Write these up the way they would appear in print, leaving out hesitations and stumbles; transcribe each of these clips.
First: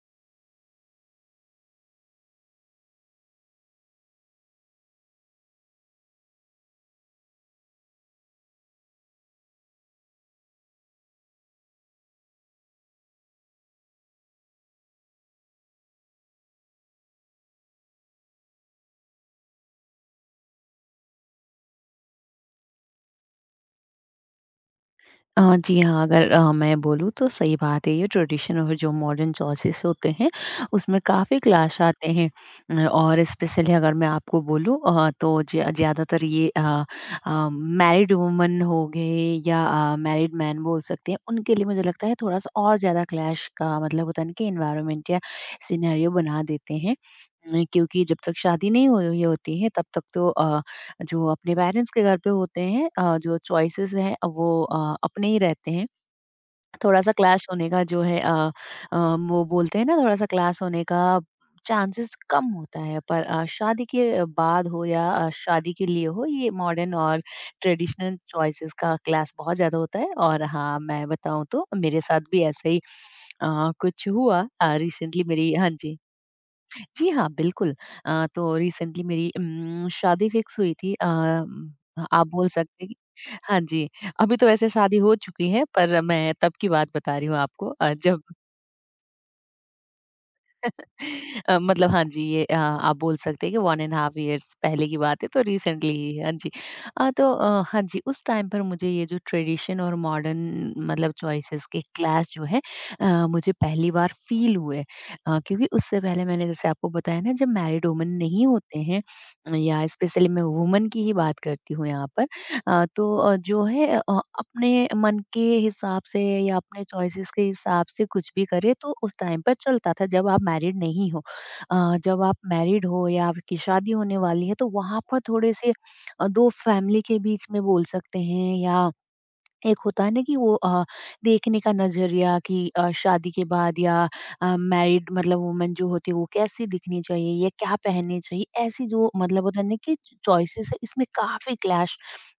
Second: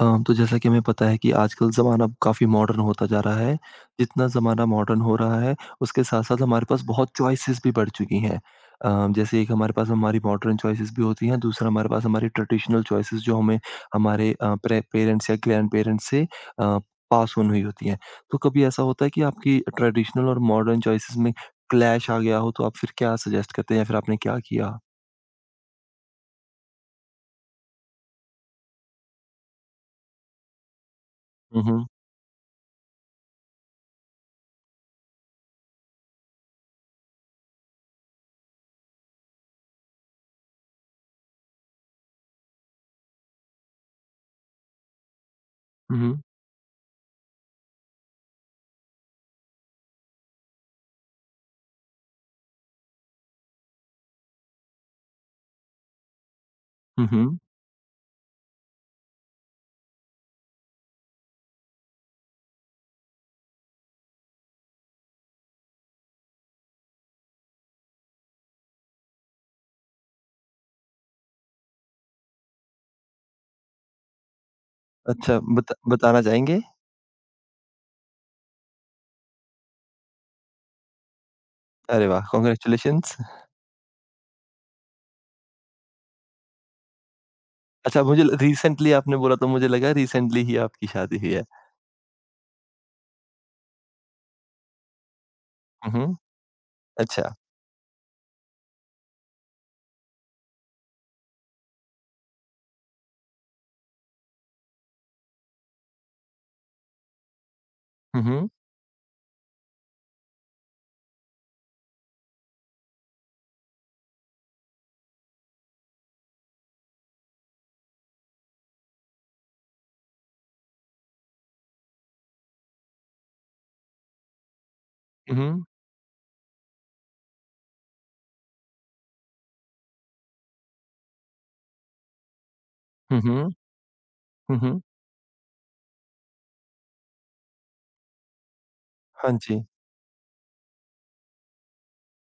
तो जैसा कि हमें पता है कि आजकल ज़माना काफ़ी मॉडर्न होता जा रहा है। जितना ज़माना मॉडर्न हो रहा है, उसके साथ-साथ हमारे पास बहुत चॉइसेस भी बढ़ चुकी हैं। जैसे एक हमारे पास हमारी मॉडर्न चॉइसेस भी होती हैं, दूसरा हमारे पास हमारी ट्रेडिशनल चॉइसेस जो हमें हमारे अ, प्रे पेरेंट्स या ग्रैंडपेरेंट्स से अ, पास ऑन हुई होती हैं। तो कभी ऐसा होता है कि आपकी ट्रेडिशनल और मॉडर्न चॉइसेस में क्लैश आ गया हो, तो आप फिर क्या सजेस्ट करते हैं या फिर आपने क्या किया? जी हाँ, अगर मैं बोलूँ तो सही बात है ये ट्रेडिशन और जो मॉडर्न चॉइसेस होते हैं, उसमें काफ़ी हुँ, क्लैश हुँ। आते हैं। और स्पेशली अगर मैं आपको बोलूँ तो ज़्यादातर ये मैरिड वुमन हो गए या मैरिड मैन बोल सकते हैं, उनके लिए मुझे लगता है थोड़ा-सा और ज़्यादा क्लैश का मतलब होता है ना कि एनवायरनमेंट या हुँ, सिनेरियो हुँ। बना देते हैं। क्योंकि जब तक शादी नहीं हो हुई होती है तब तक तो जो अपने पेरेंट्स के घर पे होते हैं जो चॉइसेस हैं वो अपने ही रहते हैं थोड़ा हुँ, सा हुँ। क्लैश होने का जो है अ, वो बोलते हैं ना थोड़ा सा क्लैश होने का चांसेस कम होता है पर शादी के बाद हो या शादी के लिए हो ये मॉडर्न और ट्रेडिशनल चॉइसेस का क्लैश बहुत ज़्यादा होता है और हाँ मैं बताऊँ तो मेरे साथ भी ऐसा ही कुछ हुआ रिसेंटली अच्छा मेरी हाँ बता जी। बताना चाहेंगे? जी हाँ, बिल्कुल। तो रिसेंटली मेरी शादी फिक्स हुई थी अरे वाह! आप बोल सकते हैं कि कांग्रेचुलेशंस। हाँ जी, अभी तो वैसे शादी हो चुकी है पर मैं तब की बात बता रही हूँ आपको अच्छा, जब मुझे ल रिसेंटली आपने बोला तो मुझे लगा रिसेंटली ही आपकी शादी हुई है। मतलब हाँ जी, ये आप बोल सकते हैं कि 1 1/2 हाफ ईयर्स पहले की बात है, तो हुँ, रिसेंटली ही हुँ। है। हाँ जी। अच्छा। हाँ जी, उस टाइम पर मुझे ये जो ट्रेडिशन और मॉडर्न मतलब चॉइसेस के क्लैश जो है मुझे पहली बार फ़ील हुए। क्योंकि उससे पहले मैंने जैसे आपको बताया ना जब मैरिड वुमन हुँ, नहीं हुँ। होते हैं या स्पेशली मैं वुमन की ही बात करती हूँ यहाँ पर, जो है अपने मन के हिसाब से या अपने चॉइसेस के हिसाब से कुछ भी करे तो उस टाइम पर चलता था जब आप मैरिड नहीं हो। जब आप मैरिड हो या आपकी शादी होने वाली है तो वहां पर हुँ, थोड़े हुँ। से दो फैमिली के बीच में बोल सकते हैं या एक होता है ना कि वो देखने का नजरिया कि हुँ, शादी हुँ। के बाद या हुँ, हुँ। मैरिड मतलब वुमेन जो होती है वो कैसी दिखनी चाहिए या क्या पहननी चाहिए ऐसी जो हाँ मतलब होता जी, है ना कि चॉइसेस है इसमें काफी क्लैश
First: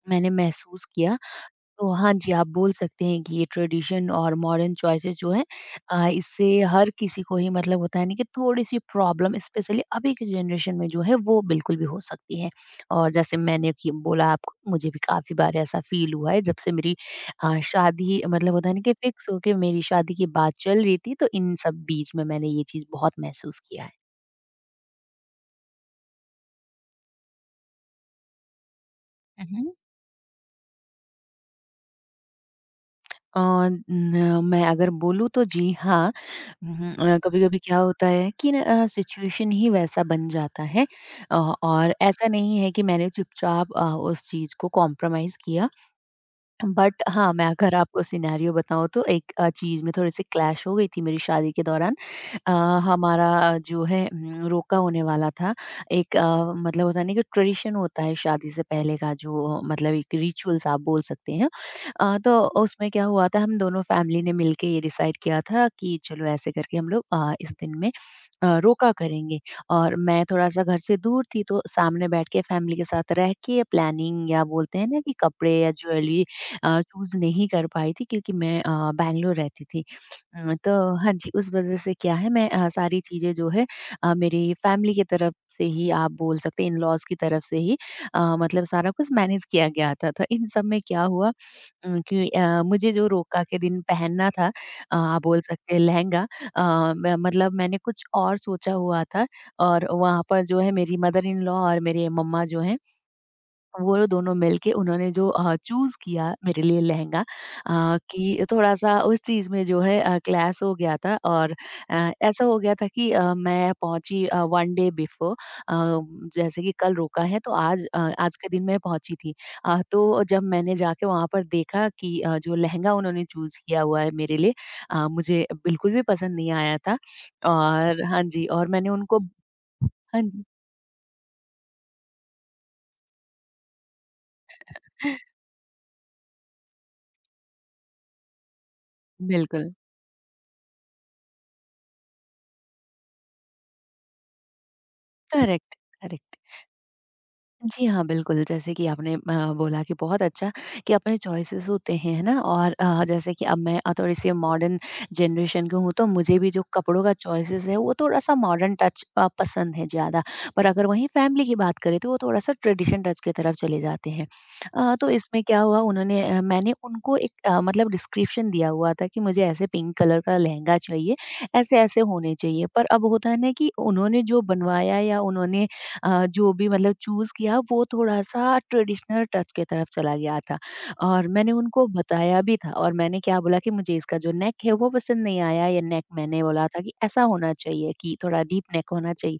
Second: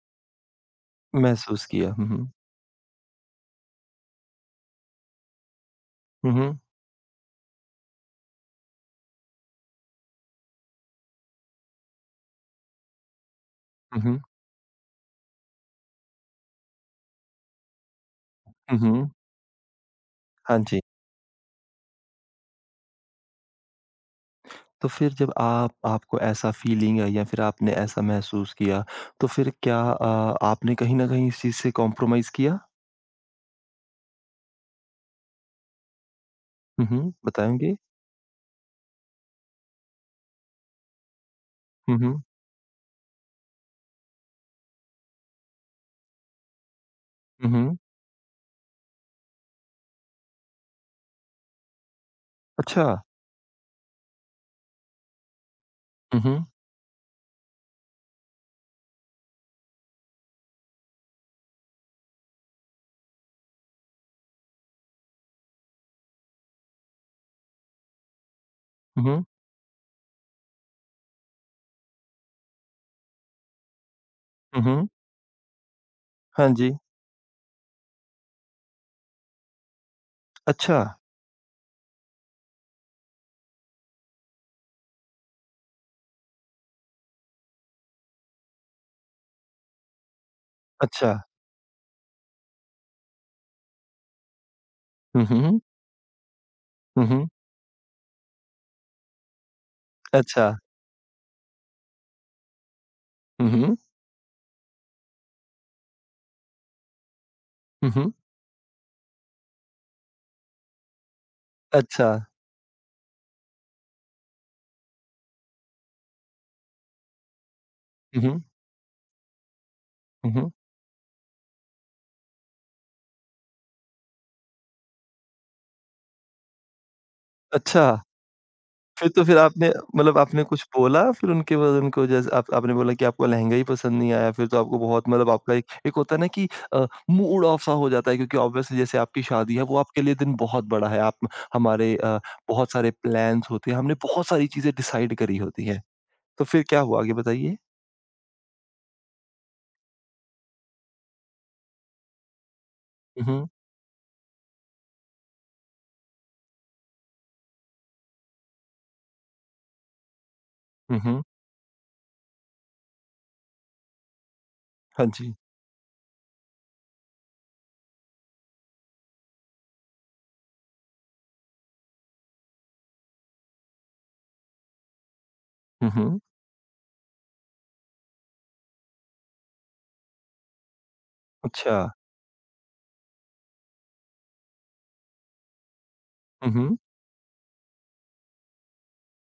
मैंने महसूस किया। महसूस तो किया। हुँ, हाँ जी, हुँ। आप बोल सकते हैं कि ये ट्रेडिशन और मॉडर्न चॉइसेस जो हैं हुँ, इससे हुँ। हर किसी को ही मतलब होता है ना कि थोड़ी-सी प्रॉब्लम स्पेशली अभी के जनरेशन में जो है वो बिल्कुल भी हो सकती है। और जैसे मैंने कि हुँ, हुँ। बोला आपको मुझे भी काफ़ी बार ऐसा फ़ील हुआ है जब से मेरी शादी मतलब होता है हुँ, ना कि हुँ। फिक्स हो के मेरी शादी की बात हाँ जी। चल रही थी तो इन सब बीच में मैंने ये चीज़ बहुत महसूस किया है। तो फिर जब आप आपको ऐसा फ़ीलिंग आई या फिर आपने ऐसा महसूस किया, तो हुँ, फिर हुँ। क्या आपने कहीं न कहीं इस चीज़ से कॉम्प्रोमाइज़ किया? अ, न मैं अगर बोलूँ तो जी हाँ। हुँ, हुँ। कभी-कभी बताएँगे? क्या होता है कि ना सिचुएशन ही वैसा बन जाता है। अ, और हुँ, हुँ। ऐसा नहीं है कि मैंने चुपचाप उस चीज़ को कॉम्प्रोमाइज़ किया। बट हाँ, मैं हुँ, अगर हुँ। आपको सिनेरियो बताऊँ तो एक चीज़ में थोड़े-से क्लैश हो गई थी मेरी शादी के दौरान। अ, अच्छा। हमारा जो है रोका होने वाला था। एक हुँ, हुँ। मतलब होता है ना कि ट्रेडिशन होता है शादी से पहले का जो मतलब एक रिचुअल्स आप बोल सकते हैं। तो उसमें क्या हुआ था हम दोनों फैमिली ने मिलके ये डिसाइड किया था कि चलो ऐसे करके हम लोग इस दिन में रोका हुँ, हुँ। करेंगे। और मैं थोड़ा-सा घर से दूर थी तो सामने बैठ के फैमिली के साथ रह के प्लानिंग या हुँ, बोलते हैं हुँ। ना कि कपड़े या ज्वेलरी हाँ जी। चूज़ नहीं कर पाई थी क्योंकि मैं बैंगलोर रहती थी। तो अच्छा। हाँ जी, उस वज़ह से क्या है मैं सारी चीज़ें जो है मेरी फैमिली की तरफ से ही आप बोल सकते हैं इन-लॉज़ की तरफ से ही मतलब सारा कुछ मैनेज किया गया था। तो इन सब में क्या अच्छा। हुआ कि मुझे जो रोका के दिन पहनना था आप हुँ, बोल हुँ। सकते हैं लहंगा अ, हुँ, म हुँ। मतलब मैंने कुछ और सोचा हुआ था और वहाँ पर अच्छा। जो है मेरी मदर इन-लॉ और मेरे मम्मा जो हैं हुँ, हुँ। वो दोनों मिलके उन्होंने जो चूज़ किया मेरे लिए लहंगा हुँ, हुँ। कि थोड़ा-सा उस चीज़ में जो है क्लैश हो गया था और अच्छा। ऐसा हो गया था कि मैं पहुँची 1 डे बिफ़ोर अ, जैसे कि कल रोका है तो आज हुँ, आज हुँ। के दिन मैं पहुँची थी। तो हुँ, जब हुँ। मैंने जाके वहाँ पर देखा कि जो लहंगा उन्होंने चूज़ किया हुआ है मेरे लिए मुझे बिल्कुल भी पसंद नहीं आया था अच्छा, और हाँ जी, और मैंने फिर उनको तो फिर आपने मतलब हाँ जी। आपने कुछ बोला फिर उनके बाद उनको जैसे आप आपने बोला कि आपको लहंगा ही पसंद नहीं आया फिर तो आपको बहुत मतलब आपका एक एक होता है ना कि मूड ऑफ सा हो जाता है क्योंकि ऑब्वियसली जैसे आपकी शादी है बिल्कुल, वो आपके लिए दिन बहुत बड़ा है। आप हमारे बहुत सारे प्लान्स होते हैं, हमने बहुत सारी चीज़ें डिसाइड करी होती करेक्ट, हैं। करेक्ट। तो फिर क्या हुआ आगे बताइए? जी हाँ, बिल्कुल, जैसे कि आपने बोला कि बहुत अच्छा कि अपने चॉइसेस होते हैं, है ना? और हुँ, जैसे कि हुँ। अब मैं थोड़ी-सी मॉडर्न जनरेशन की हूँ, तो मुझे भी जो कपड़ों का चॉइसेस है, वो थोड़ा-सा मॉडर्न टच पसंद है ज़्यादा। पर अगर हुँ, वहीं हुँ। फैमिली की बात करें, तो वो थोड़ा-सा ट्रेडिशन टच की तरफ चले जाते हैं। हाँ तो जी। इसमें क्या हुआ, उन्होंने मैंने उनको एक मतलब डिस्क्रिप्शन दिया हुआ था कि मुझे ऐसे पिंक कलर का लहंगा चाहिए, ऐसे-ऐसे होने चाहिए। पर अब होता है ना कि उन्होंने जो बनवाया या उन्होंने हुँ, हुँ। जो भी मतलब चूज़ किया वो थोड़ा-सा ट्रेडिशनल टच की तरफ चला गया था और मैंने अच्छा। उनको बताया भी था और मैंने क्या बोला कि मुझे इसका जो नेक है वो पसंद नहीं आया या नेक मैंने हुँ, बोला हुँ। था कि ऐसा होना चाहिए कि थोड़ा डीप नेक होना चाहिए।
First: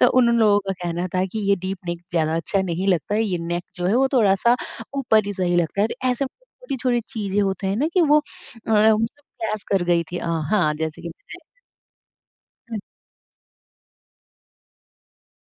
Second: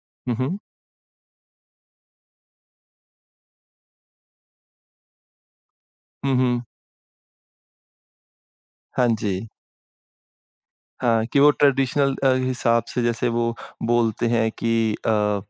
तो उन हुँ, उन लोगों हुँ। का कहना था कि ये डीप नेक ज़्यादा अच्छा नहीं लगता है, ये नेक जो है वो थोड़ा-सा ऊपर ही सही लगता है। तो ऐसे हुँ, हुँ। छोटी-छोटी चीज़ें होते हैं ना कि वो मतलब हाँ जी। क्लैश कर गई थी हाँ, जैसे कि हाँ, मैंने कि वो ट्रेडिशनल हाँ, हिसाब से जैसे वो बोलते हैं कि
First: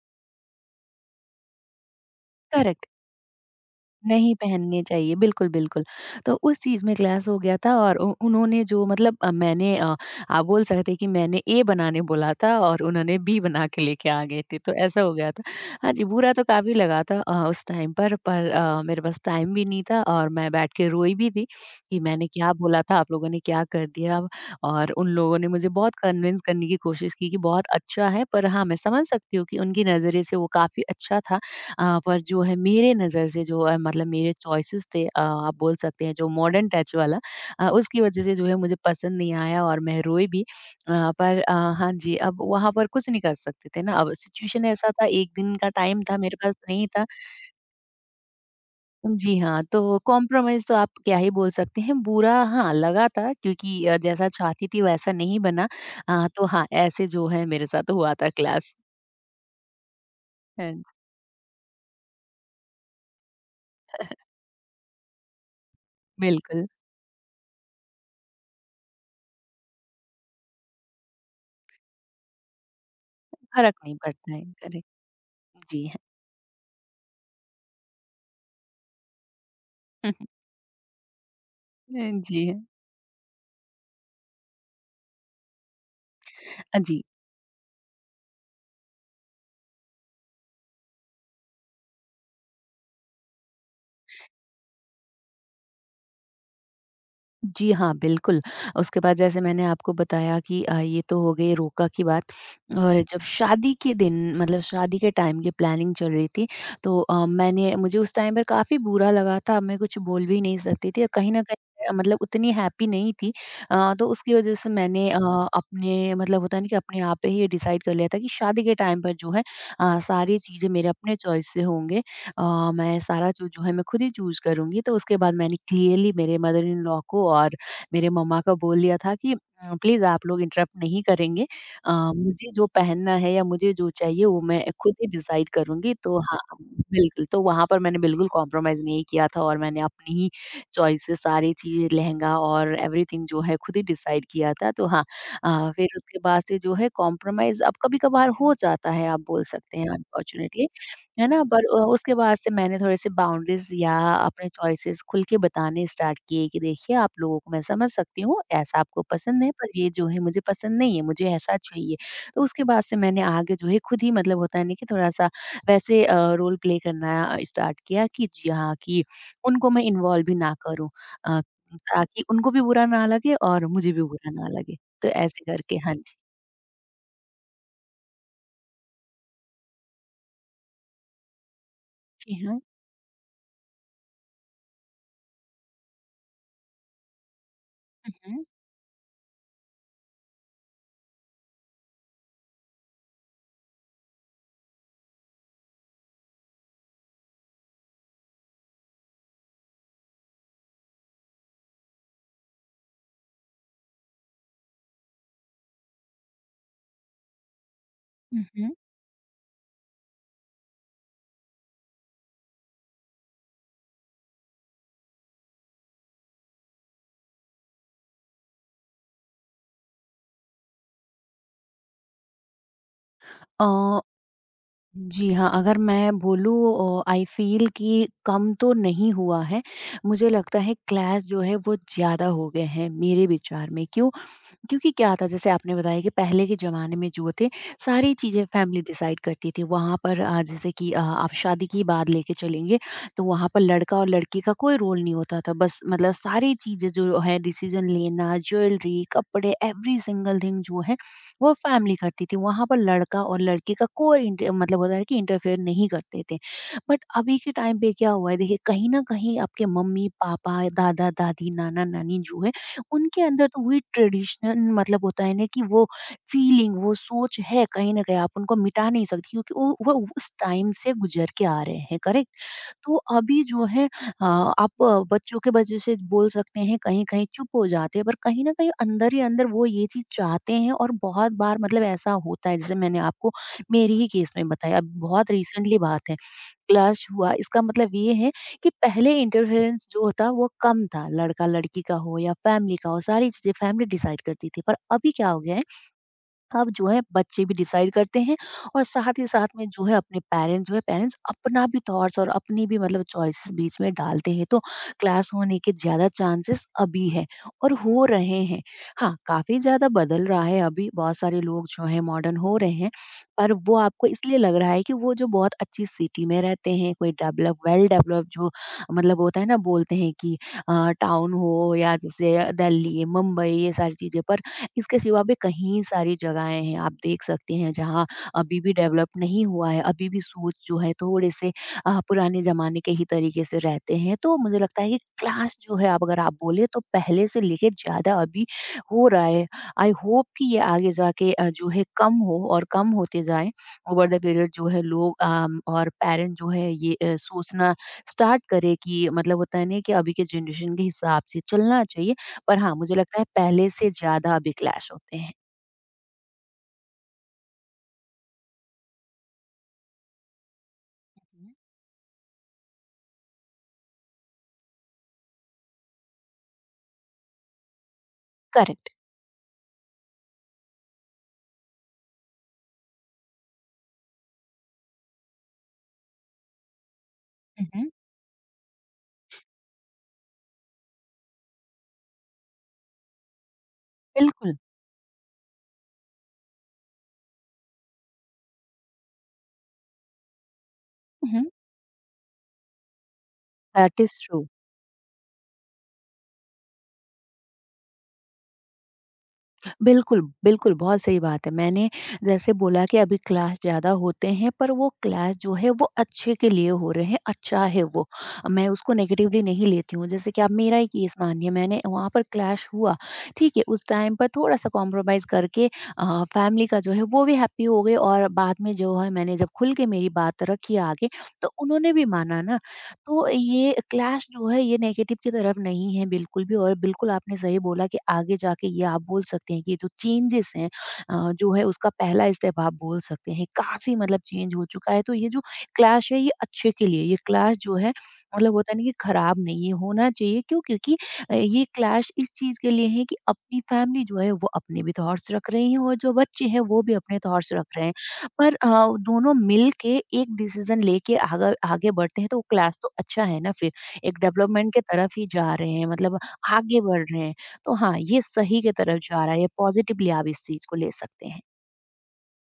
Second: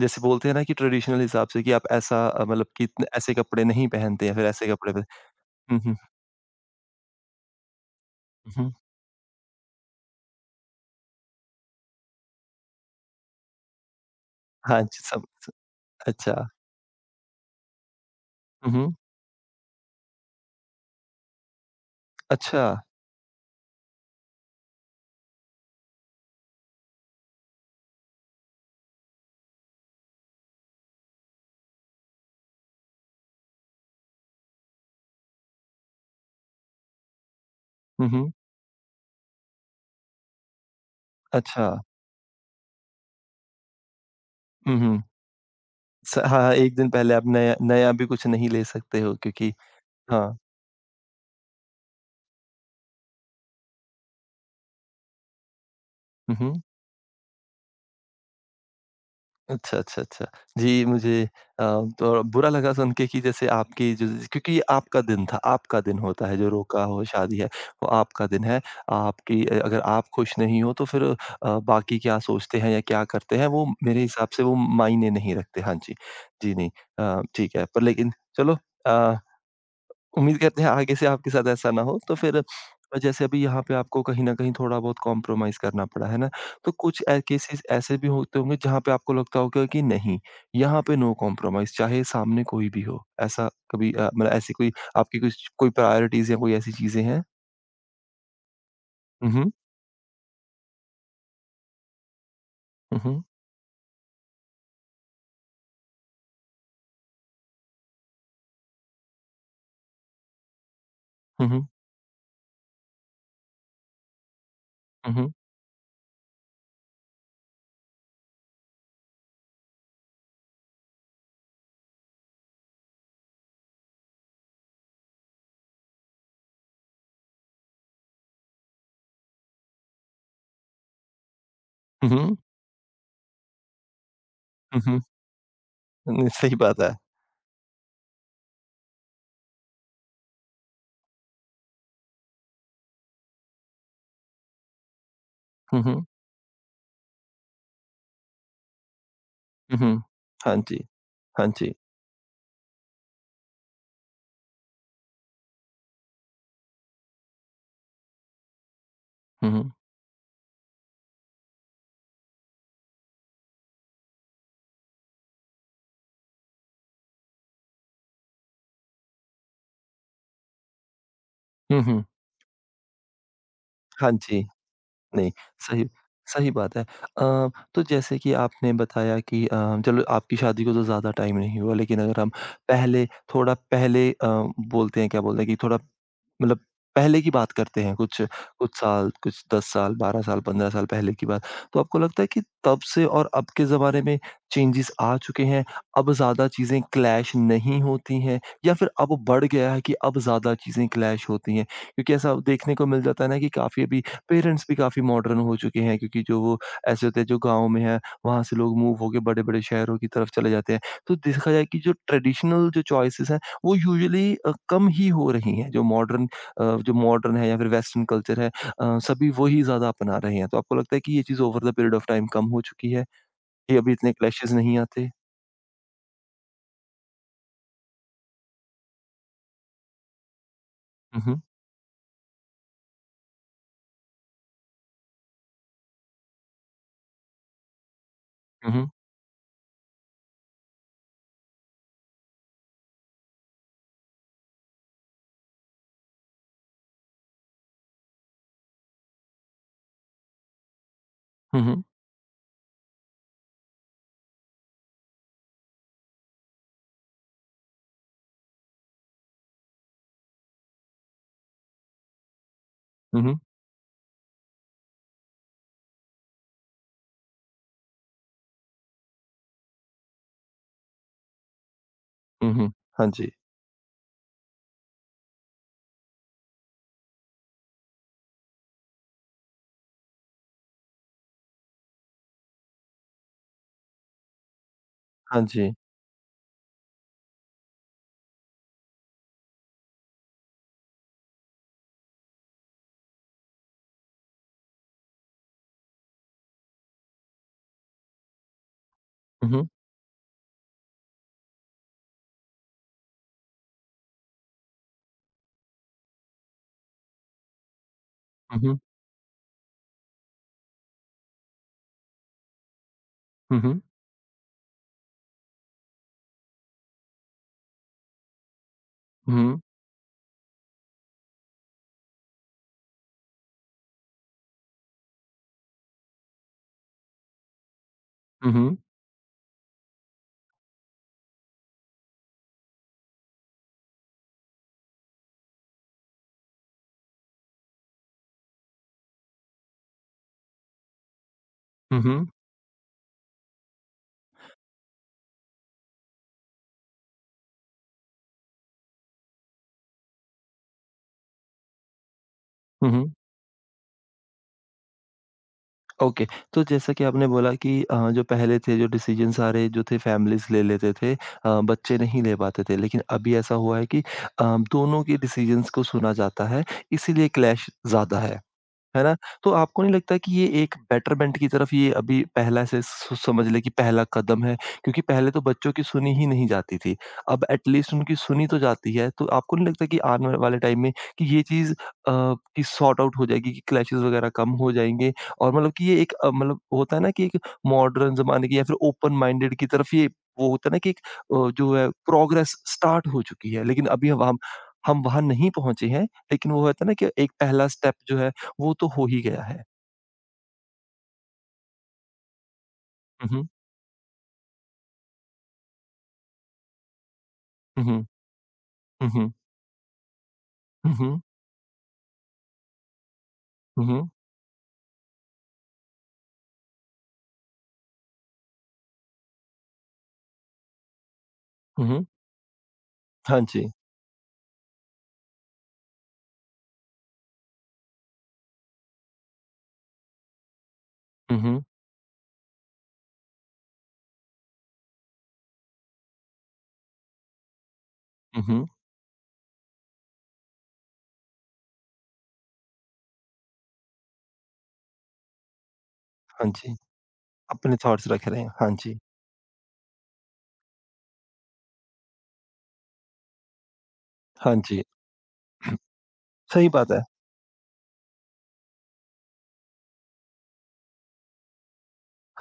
जैसे बोलते हैं ना कि ट्रेडिशनल हिसाब से कि आप ऐसा मतलब कि करेक्ट। इतने ऐसे कपड़े नहीं पहनते नहीं या फिर ऐसे पहनने कपड़े पह चाहिए, बिल्कुल, हुँ, बिल्कुल। हुँ, तो उस चीज़ में क्लैश हो गया था और उ हुँ, उन्होंने हुँ। जो मतलब आप बोल सकते हैं कि मैंने ए बनाने बोला था और उन्होंने बी बना के लेके आ गए थे, तो हाँ ऐसा जी, हो सब गया था। हाँ जी, बुरा तो अच्छा। काफ़ी लगा था उस टाइम पर हुँ, हुँ, मेरे पास टाइम भी नहीं था और मैं बैठ के रोई भी थी कि मैंने क्या अच्छा। बोला था, आप लोगों ने क्या कर दिया अब। और उन लोगों ने मुझे बहुत कन्विंस करने की कोशिश की कि बहुत अच्छा है, पर हाँ, मैं समझ सकती हूँ कि उनकी नज़रिए से वो काफ़ी अच्छा था। पर जो है मेरे नज़र से जो है मतलब मेरे चॉइसेस थे आप बोल सकते हैं जो मॉडर्न टच वाला उसकी हुँ, वजह हुँ, से जो है मुझे पसंद नहीं आया और मैं रोई भी। अ, पर अ, अच्छा। हाँ जी, अब वहाँ पर कुछ नहीं कर सकते थे ना, अब सिचुएशन हुँ, ऐसा हुँ। था, 1 दिन का टाइम था, स हाँ, मेरे हाँ, पास 1 नहीं दिन था। पहले आप नया नया भी कुछ नहीं ले सकते हो जी क्योंकि हाँ, तो हाँ। कॉम्प्रोमाइज़ तो आप क्या ही बोल सकते हैं, बुरा हाँ लगा था क्योंकि जैसा चाहती थी वैसा नहीं बना। हुँ, तो हुँ। हाँ, ऐसे जो है मेरे साथ हुआ था क्लास। अच्छा, अच्छा, अच्छा। हाँ, जी, मुझे अ, थोड़ा बुरा लगा सुन के कि जैसे आपकी जो क्योंकि ये आपका दिन था, आपका दिन होता है, जो बिल्कुल, रोका हो शादी है, वो आपका दिन है। आपकी अगर आप खुश नहीं हो तो फिर बाकी क्या सोचते हैं या क्या करते हैं वो फ़र्क नहीं मेरे हिसाब पड़ता है, से वो करेक्ट, मायने नहीं रखते। हाँ जी जी। हाँ। जी, नहीं ठीक है पर लेकिन चलो अ उम्मीद करते हैं आगे से आपके साथ ऐसा ना हो। तो जी। फिर जैसे अभी यहाँ पे आपको कहीं न कहीं थोड़ा बहुत कॉम्प्रोमाइज़ करना पड़ा, है ना? तो जी। कुछ ए केसेज़ ऐसे भी होते होंगे जहाँ पे आपको लगता होगा कि नहीं, यहाँ पे नो कॉम्प्रोमाइज़ चाहे सामने कोई भी हो। ऐसा कभी मतलब ऐसी कोई आपकी कुछ कोई प्रायोरिटीज़ या कोई ऐसी चीज़ें हैं? जी हाँ, बिल्कुल। उसके बाद हुँ, जैसे हुँ। मैंने आपको बताया कि ये तो हो गई रोका की बात और हुँ, जब हुँ। शादी के दिन मतलब शादी के टाइम की प्लानिंग चल रही थी तो मैंने मुझे उस टाइम पर काफ़ी बुरा लगा था। मैं कुछ बोल भी नहीं सकती थी और कहीं न हुँ, हुँ। कहीं मतलब उतनी हैप्पी नहीं थी। तो उसकी वज़ह से मैंने हुँ, हुँ। अपने मतलब होता है ना कि अपने आप पे ही ये डिसाइड कर लिया था कि शादी के टाइम पर जो है सारी चीज़ें मेरे अपने चॉइस से होंगे। मैं सारा जो जो है मैं खुद ही चूज़ करूँगी। तो उसके बाद मैंने क्लियरली मेरे मदर इन लॉ को और मेरे मम्मा को बोल दिया था कि प्लीज़ आप लोग इंटरप्ट नहीं करेंगे। अ, हुँ, हुँ। मुझे जो पहनना है या मुझे जो चाहिए वो मैं हुँ, खुद हुँ। ही डिसाइड करूँगी। तो न हाँ, सही बात है। बिल्कुल, तो वहाँ पर मैंने बिल्कुल कॉम्प्रोमाइज़ नहीं किया था और मैंने अपनी ही चॉइस से सारी चीज़ें लहँगा और एवरीथिंग जो है खुद ही डिसाइड किया था। तो हाँ हुँ, फिर हुँ। उसके बाद से जो है कॉम्प्रोमाइज़ अब कभी-कभार हो जाता है आप बोल सकते हुँ, हैं हुँ। हाँ अनफॉर्च्युनेटली। जी। है ना? हाँ पर जी। उसके बाद से मैंने थोड़े-से बाउंड्रीज़ या अपने चॉइसेस खुल के बताने स्टार्ट किए कि देखिए, आप लोगों को मैं समझ सकती हूँ, ऐसा आपको पसंद है, हुँ, पर हुँ। ये जो है मुझे पसंद नहीं है, मुझे ऐसा चाहिए। तो उसके बाद से मैंने आगे जो है खुद ही, मतलब होता है ना कि थोड़ा-सा वैसे रोल प्ले करना स्टार्ट किया कि जी हाँ, कि उनको मैं इन्वॉल्व भी ना करूँ, अ, हुँ, हुँ। ताकि उनको भी बुरा ना लगे और मुझे भी हाँ बुरा जी। ना लगे। तो नहीं, ऐसे करके सही हाँ जी। सही बात है। तो जैसे कि आपने बताया कि चलो आपकी शादी को तो ज़्यादा टाइम नहीं हुआ, लेकिन अगर हम जी हाँ। पहले थोड़ा पहले बोलते हैं क्या बोलते हैं कि थोड़ा मतलब पहले की बात करते हैं हुँ, कुछ हुँ। कुछ साल, कुछ 10 साल, 12 साल, 15 साल पहले की बात। तो आपको लगता है कि तब से और अब के ज़माने में चेंजेज़ आ चुके हैं, अब ज़्यादा चीज़ें क्लैश नहीं होती हैं या फिर अब बढ़ गया है कि अब ज़्यादा चीज़ें क्लैश होती हैं? क्योंकि ऐसा देखने को मिल जाता है ना कि काफ़ी अभी पेरेंट्स भी काफ़ी मॉडर्न हो चुके हैं क्योंकि जो वो ऐसे होते हैं जो गाँव में है, हुँ, वहाँ से हुँ। लोग मूव होके बड़े-बड़े शहरों की तरफ चले जाते हैं। तो देखा जाए कि जो ट्रेडिशनल जो चॉइसेस हैं, वो यूजुअली कम ही हो रही हैं। जो मॉडर्न है या फिर वेस्टर्न कल्चर है सभी वही ज़्यादा अपना रहे हैं। तो आपको लगता है कि ये चीज़ over the period of time कम हो चुकी है? अ ये अभी इतने क्लैशेज़ नहीं आते? जी हाँ, अगर मैं बोलूँ, आई फ़ील कि कम तो नहीं हुआ है। मुझे लगता है हुँ, क्लैश जो हुँ। है वो ज़्यादा हो गए हैं मेरे विचार में। क्यों? क्योंकि क्या था, जैसे आपने बताया कि पहले के ज़माने में जो थे, सारी चीज़ें हुँ, फैमिली हुँ। डिसाइड करती थी। वहाँ पर जैसे कि आप शादी की बात लेके चलेंगे, तो वहाँ पर लड़का और लड़की का कोई रोल नहीं होता था। बस मतलब सारी चीज़ें जो है डिसीज़न लेना, ज्वेलरी, कपड़े, एवरी सिंगल थिंग जो है वो हुँ, हुँ। फैमिली करती थी। वहाँ पर लड़का और लड़की का कोई इंट मतलब होता है कि इंटरफेयर नहीं करते थे। बट अभी के टाइम पे क्या हुआ है देखिए, कहीं न कहीं आपके मम्मी-पापा, दादा-दादी, नाना-नानी जो है, उनके हुँ, हुँ। अंदर तो वही ट्रेडिशन, मतलब होता है ना कि वो फीलिंग, वो सोच है कहीं न कहीं, आप उनको मिटा नहीं सकती, क्योंकि वो उस टाइम से गुज़र के आ रहे हैं, करेक्ट? हुँ, हुँ। तो हाँ जी। अभी जो है आप बच्चों के वजह से बोल सकते हैं कहीं-कहीं चुप हो जाते हैं, पर कहीं न कहीं अंदर ही अंदर वो ये चीज़ चाहते हैं। और बहुत बार मतलब ऐसा होता है, जैसे मैंने आपको मेरे ही केस में बताया, अब बहुत हाँ जी। रिसेंटली बात है। क्लश हुआ, इसका मतलब ये है कि पहले इंटरफेरेंस जो होता वो कम था, लड़का लड़की का हो या फैमिली का हो, सारी चीजें फैमिली डिसाइड करती थी। पर अभी क्या हो गया है, अब जो है बच्चे भी डिसाइड करते हैं, और साथ ही साथ हुँ, में हुँ। जो है अपने पेरेंट्स जो है, पेरेंट्स अपना भी थॉट्स और अपनी भी मतलब चॉइसेस बीच में डालते हैं। तो क्लास होने के ज्यादा चांसेस अभी है, और हो रहे हैं। हुँ, हुँ। हाँ, काफी ज्यादा बदल रहा है। अभी बहुत सारे लोग जो है मॉडर्न हो रहे हैं, पर हुँ, वो हुँ। आपको इसलिए लग रहा है कि वो जो बहुत अच्छी सिटी में रहते हैं, कोई डेवलप वेल डेवलप जो मतलब हुँ, होता है ना, हुँ। बोलते हैं कि टाउन हो, या जैसे दिल्ली मुंबई, ये सारी चीजें। पर इसके सिवा भी कहीं सारी जगहें हैं, आप देख सकते हैं, जहाँ हुँ, अभी भी हुँ। डेवलप नहीं हुआ है, अभी भी सोच जो है थोड़े से पुराने जमाने के ही तरीके से रहते हैं। तो मुझे लगता है कि क्लास जो है, अब अगर आप बोले, तो पहले से लेके ज़्यादा अभी हो रहा है। आई होप कि ये आगे जाके जो है हुँ, कम हुँ। हो और कम होते जाए, ओवर द पीरियड जो है लोग और पेरेंट जो है ये सोचना स्टार्ट करे कि मतलब होता है ना कि अभी के जनरेशन के हिसाब से चलना चाहिए। पर हाँ, हुँ, मुझे हुँ। लगता है पहले से ज़्यादा अभी क्लैश होते हैं। ओके, तो जैसा कि आपने बोला कि जो पहले थे जो डिसीजन सारे जो थे फैमिलीज़ ले लेते थे हुँ। बच्चे नहीं ले पाते थे। लेकिन अभी ऐसा हुआ है कि दोनों के डिसीजंस को सुना जाता है इसीलिए क्लैश ज़्यादा है। करेक्ट। है ना? तो आपको नहीं लगता कि ये एक बेटरमेंट की तरफ ये अभी पहला से स समझ लें कि पहला कदम है? क्योंकि पहले तो बच्चों की सुनी ही नहीं जाती थी। अब उहुँ। एटलीस्ट उनकी सुनी तो जाती है, तो आपको नहीं लगता कि आने वाले टाइम में कि ये चीज़ कि सॉर्ट आउट हो जाएगी, कि क्लैशेज़ वगैरह कम बिल्कुल। हो जाएँगे और मतलब कि ये एक मतलब होता है ना कि एक मॉडर्न ज़माने की या फिर ओपन माइंडेड की तरफ ये वो होता है ना कि एक उहुँ। जो है प्रोग्रेस स्टार्ट हो चुकी है। लेकिन दैट अभी इज़ अब ट्रू। हम वहाँ नहीं पहुँचे हैं, लेकिन वो होता है ना कि एक पहला स्टेप जो है वो तो हो ही गया है। बिल्कुल, बिल्कुल, बहुत सही बात है। मैंने जैसे बोला कि अभी हुँ, हुँ। क्लैश ज़्यादा होते हैं, पर वो क्लैश जो है वो अच्छे के लिए हो रहे हैं, अच्छा है हुँ, वो। हुँ। मैं उसको हुँ, हुँ। नेगेटिवली नहीं लेती हूँ। जैसे कि आप मेरा ही हुँ, केस हुँ। मानिए, मैंने वहाँ पर क्लैश हुआ, ठीक है? उस हुँ, हुँ। टाइम पर थोड़ा-सा कॉम्प्रोमाइज़ करके फैमिली का जो है वो भी हैप्पी हो गए, और बाद में जो है मैंने जब खुल के मेरी बात रखी आगे, तो हुँ, उन्होंने भी हुँ। माना ना। तो हाँ जी। ये क्लैश जो है ये नेगेटिव की तरफ नहीं है बिल्कुल भी, और बिल्कुल आपने सही बोला कि आगे जाके ये आप बोल सकते हैं कि जो चेंजेस हैं हुँ, जो हुँ। है उसका पहला स्टेप आप बोल सकते हैं। काफ़ी मतलब चेंज हो चुका है, तो ये जो क्लैश है ये अच्छे के लिए, ये क्लैश जो है हुँ, मतलब हुँ। होता है ना कि खराब नहीं है, होना चाहिए। क्यों? क्योंकि ये क्लैश इस चीज़ के लिए है कि अपनी फैमिली जो है वो अपने भी थॉट्स रख रही है, और जो बच्चे हाँ हैं जी। वो भी अपने थॉट्स रख अपने रहे हैं। थॉट्स रख रहे हैं। पर हाँ जी। दोनों मिल के एक डिसीजन लेके आगा आगे बढ़ते हैं, तो वो क्लास तो अच्छा है ना फिर, एक हाँ डेवलपमेंट के जी। तरफ ही जा रहे हैं, मतलब सही आगे बात है। बढ़ रहे हैं। तो हाँ, ये सही के तरफ जा रहा है, ये पॉज़िटिवली आप इस चीज़ को ले सकते हैं।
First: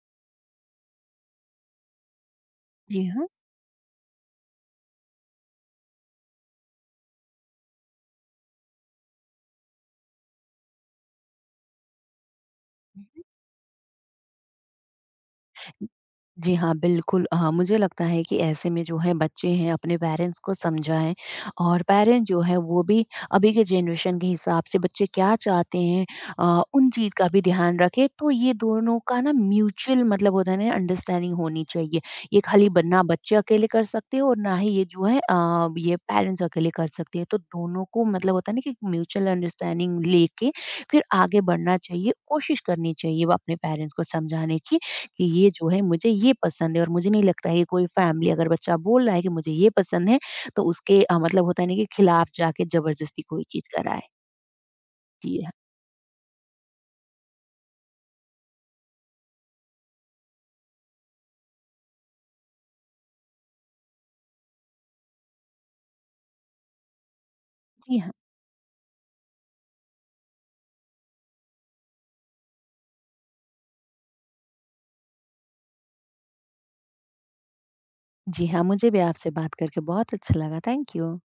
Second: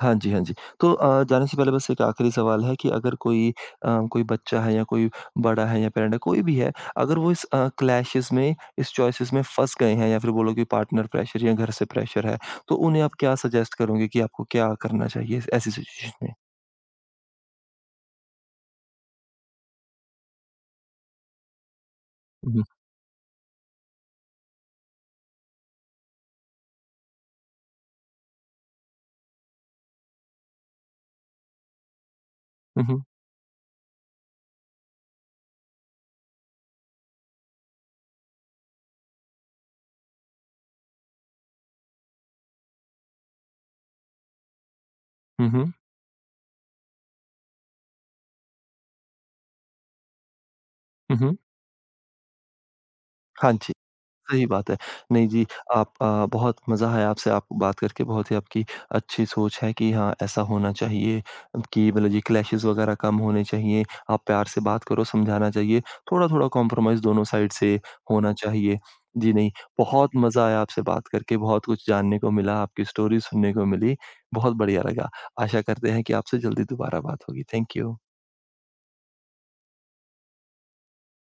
हाँ जी, हाँ जी। तो जाने से पहले बस एक आखिरी सवाल है कि जी अगर हाँ। कोई कोई बच्चा है या कोई बड़ा है या पेरेंट है, कोई भी है, अगर वो इस क्लैशेस में, इस चॉइसेस में फँस गए हैं या फिर बोलो कि पार्टनर प्रेशर या घर से प्रेशर है, तो उन्हें हुँ, आप हुँ। क्या सजेस्ट करोगे कि आपको क्या करना चाहिए ऐसी सिचुएशन में? जी हाँ, बिल्कुल, मुझे लगता है कि ऐसे में जो है बच्चे हैं अपने पेरेंट्स को समझाएँ, और पेरेंट्स जो हुँ, है हुँ। वो भी अभी के जनरेशन के हिसाब से बच्चे क्या चाहते हैं, उन चीज़ का भी ध्यान रखें। तो ये दोनों का ना म्यूचुअल मतलब होता है ना अंडरस्टैंडिंग होनी चाहिए। ये खाली ब हुँ, ना हुँ। बच्चे अकेले कर सकते हैं, और ना ही ये जो है ये पेरेंट्स अकेले कर सकते हैं। तो दोनों को मतलब होता है ना कि म्यूचुअल अंडरस्टैंडिंग लेके फिर आगे बढ़ना चाहिए, कोशिश करनी चाहिए वो अपने पेरेंट्स को समझाने की। कि ये हुँ, जो हुँ। है मुझे ये पसंद है, और मुझे नहीं लगता है कि कोई फैमिली, अगर बच्चा बोल रहा है कि मुझे ये पसंद है, तो उसके हुँ, हुँ। मतलब होता है ना कि खिलाफ जाके ज़बरदस्ती कोई हाँ चीज़ जी। कराए। सही बात है। नहीं जी जी, हाँ, आप बहुत मज़ा आया आपसे आप बात करके, बहुत ही आपकी अच्छी सोच है कि हाँ, ऐसा होना चाहिए कि मतलब ये क्लैशेज़ वग़ैरह कम होने चाहिए। आप प्यार से बात करो, समझाना चाहिए, थोड़ा-थोड़ा कॉम्प्रोमाइज़ दोनों साइड से जी हाँ। होना चाहिए। जी नहीं, बहुत मज़ा आया आपसे बात करके, बहुत कुछ जानने को मिला, आपकी स्टोरी सुनने को मिली, बहुत बढ़िया लगा। आशा करते हैं कि आपसे जल्दी दोबारा बात होगी। Thank you. जी हाँ, मुझे भी आपसे बात करके बहुत अच्छा लगा। Thank you.